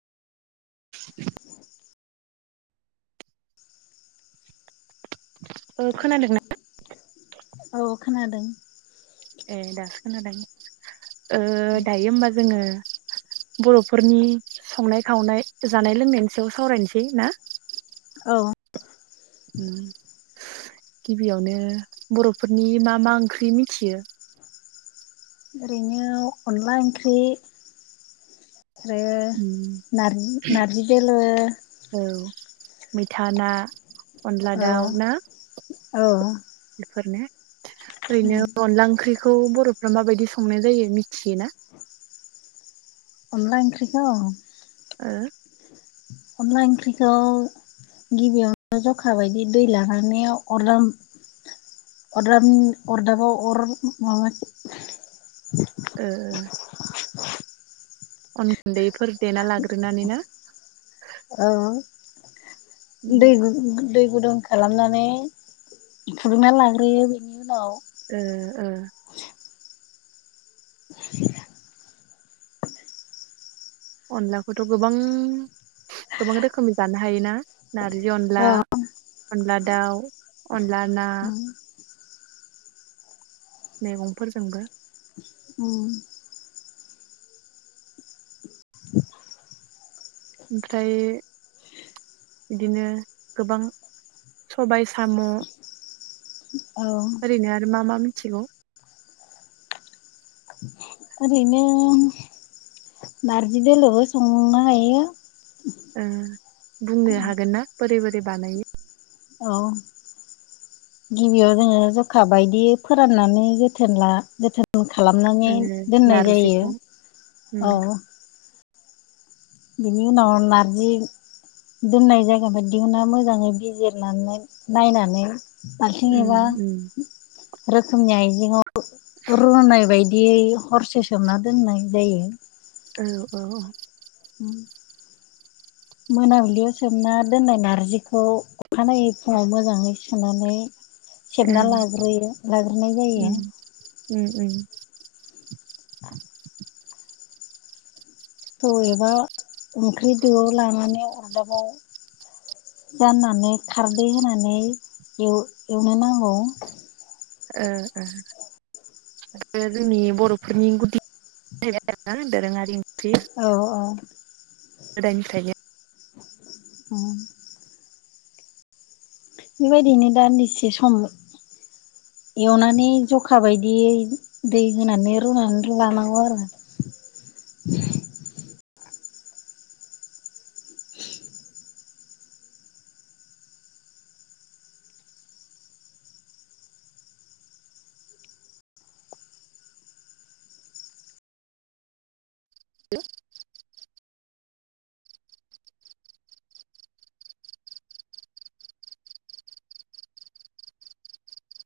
[inaudible] ओ खोनादों ना औ खोनादों खोनदों ओ दायो होमबा जोङो बर'फोरनि संनाय खावनाय जानाय लोंनायनि सायाव सावरायनोसै ना औ ओम गिबियावनो बर'फोरनि मा मा ओंख्रि मिथियो ओरैनो अनला ओंख्रि आरो उम नारजि नारजि दोलो औ मैथा ना अनला औ दाउ ना औ बेफोरनो ओरैनो अनला ओंख्रि खौ बरफ्रा माबायदि संनाय जायो मिथियोना? अनला इनख्रिखौ ओ अनला ओंख्रिखौ गिबियावनो जखा बायदि दै लानानै अरद अरदाब अरदाबाव अर माबा ओ अन गुन्दैफोर देना लाग्रोनानै ना? औ ओ दैगु गु-गु दै गुदुं खालामनानै फुदुंना लाग्रोयो बेनि उनाव ओ ओ [inaudible] अनलाखौथ गोबां गोबां रोखोमनि जानो हायोना? नारजि औ अनला अनला दाउ अनला ना मैगंफोरजोंबो उम ओमफ्राय बिदिनो गोबां सबाय साम औ ओरैनो आरो मा मा? मिथिगौ। ओरैनो नारजि दोलोबो संनो हायो‌। ओ बुंनो हागोन ना? बोरै बोरै बानायो? औ गिबियाव जोङो जखा बायदि फोराननानै जोथोन ला जोथ न खालामनानै ओ दोननाय जायो नारजिखौ उम औ बिनि उनाव नारजि दोननाय जायगाखो दिहुना मोजाङै बिजिरनानै नायनानै। बाल्थिं उम एबा उम रोखोमनि आयजेंआव रूनाय बायद दियै हरसे सोमना दोननाय जायो। औ औ मोनाबिलियाव सोमना दोन्नाय नारजिखौ अखानायै फुङाव मोजाङै सुनानै। ओं सोमना लाग्रोयो लाग्रोनाय जायो। उम उम उम [inaudible] थौ एबा ओंख्रि दोआव लानानै अरदाबाव जाननानै खारदै होनानै एव-एवनो नांगौ। ओ ओओ जोंनि बरफोरनि गुदि आरोना दोरोङारि ओंख्रि औ औ गोदायनिफ्रायनो ओम बेबायदिनो दान्दिसे सम एवनानै जखा बायदियै दै होनानै रुनानै लानांगौ आरो [unintelligible]